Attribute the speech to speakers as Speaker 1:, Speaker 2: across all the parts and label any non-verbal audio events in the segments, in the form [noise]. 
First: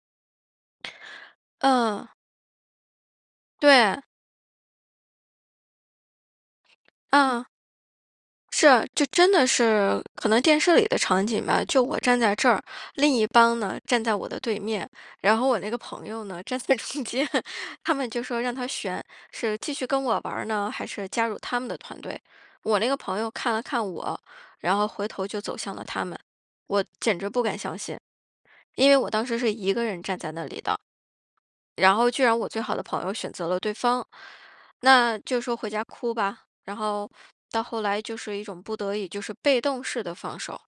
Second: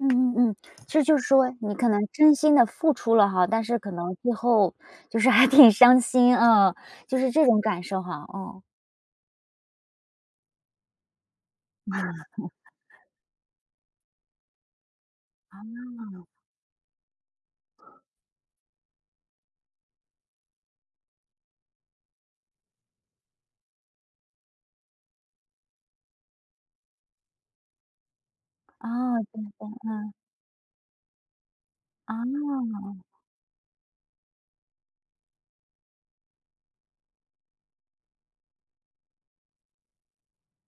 Speaker 1: 嗯嗯嗯。其实就是说你可能
Speaker 2: 嗯。
Speaker 1: 真心地付出了哈，但是可
Speaker 2: 对。
Speaker 1: 能最后就是还挺伤心啊，就是这
Speaker 2: 嗯。
Speaker 1: 种感受哈。嗯。
Speaker 2: 是啊，就真的是可能电视里的场景吧，就我站在这儿，
Speaker 1: [laughs]
Speaker 2: 另一帮呢，站在我的对面，然后我那个朋友
Speaker 1: 哦。
Speaker 2: 呢，站在中间。他们就说让他选，是继续跟我玩儿呢？还是加入他们的团队？我那个朋友看了看我，然后回头就走向了他们。我简直不敢相信，因为我当
Speaker 1: 哦。。
Speaker 2: 时是一个人
Speaker 1: [unintelligible]
Speaker 2: 站在那里的。然后居然我最好的
Speaker 1: 哦。
Speaker 2: 朋友选择了对方，那就说回家哭吧，然后到后来就是一种不得已就是被动式的放手，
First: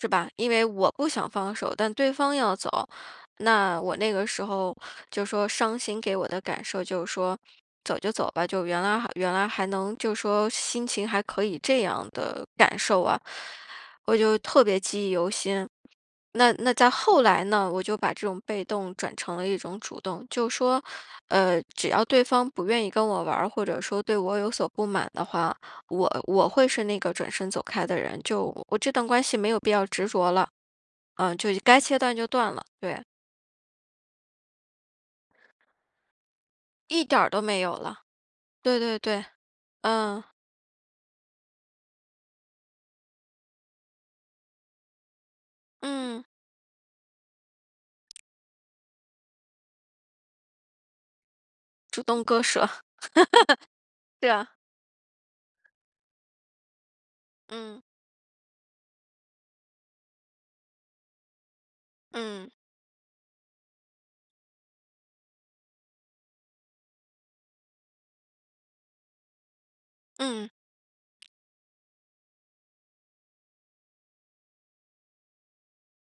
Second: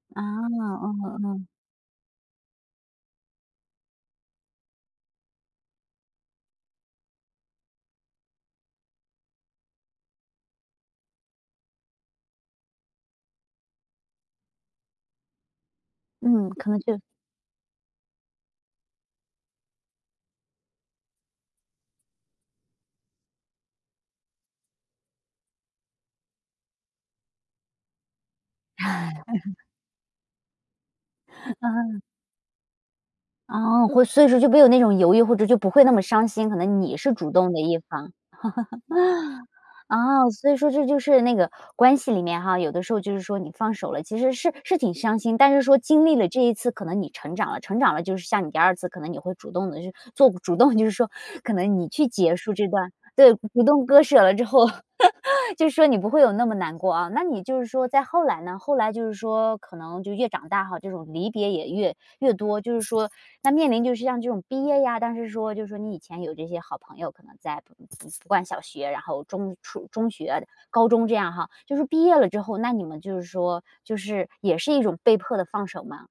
Speaker 2: 是
Speaker 1: 啊，
Speaker 2: 吧？因为我不
Speaker 1: 哦
Speaker 2: 想
Speaker 1: 哦。
Speaker 2: 放手，但对方要走，那我那个时候就说伤心给我的感受就是说走就走吧，就原来原来还能就说心情还可以这样的感受啊。我就特别记忆犹新，
Speaker 1: 嗯，
Speaker 2: 那
Speaker 1: 可
Speaker 2: 那
Speaker 1: 能
Speaker 2: 到
Speaker 1: 就
Speaker 2: 后来呢，我就把这种被动转成了一种主动，就说，呃，只要对方不愿意跟我玩儿或者说对我有所不满的话，我我会是那个转身走开的人，就我这段关系没有
Speaker 1: [laughs]
Speaker 2: 必要执着了，呃，就该切
Speaker 1: 嗯。
Speaker 2: 断就断了。对。
Speaker 1: 啊，会所以说就没有那种犹豫，或者就不会那么伤心，可能你
Speaker 2: 一
Speaker 1: 是
Speaker 2: 点儿
Speaker 1: 主
Speaker 2: 都
Speaker 1: 动
Speaker 2: 没
Speaker 1: 的
Speaker 2: 有
Speaker 1: 一
Speaker 2: 了。
Speaker 1: 方。
Speaker 2: 对对对。
Speaker 1: [laughs]
Speaker 2: 嗯。
Speaker 1: 啊，所以说这就是那个关系里面哈，有的时候就是说你放手了其实是是挺伤心，但是说经历
Speaker 2: 嗯。
Speaker 1: 了这一次可能你成长了。成长了，就是像你第2次可能你会主动地去做主动就是说可能你
Speaker 2: 主
Speaker 1: 去
Speaker 2: 动
Speaker 1: 结
Speaker 2: 割
Speaker 1: 束这
Speaker 2: 舍。
Speaker 1: 段对，主动割
Speaker 2: [laughs]
Speaker 1: 舍
Speaker 2: 对
Speaker 1: 了之
Speaker 2: 啊。
Speaker 1: 后，[laughs] 就是说你不会有那么难过哦。那你就是
Speaker 2: 嗯。
Speaker 1: 说再后来呢？后来就是说可能就越长大哈，这种离别也越越
Speaker 2: 嗯。
Speaker 1: 多，就是说那面临就是像这种毕业呀，但是说就说你以前有这些好朋友可能在 [unintelligible] 小学，然后中初中学、
Speaker 2: 嗯。
Speaker 1: 高中这样哈，就说毕业了之后那你们就是说就是也是一种被迫的放手吗？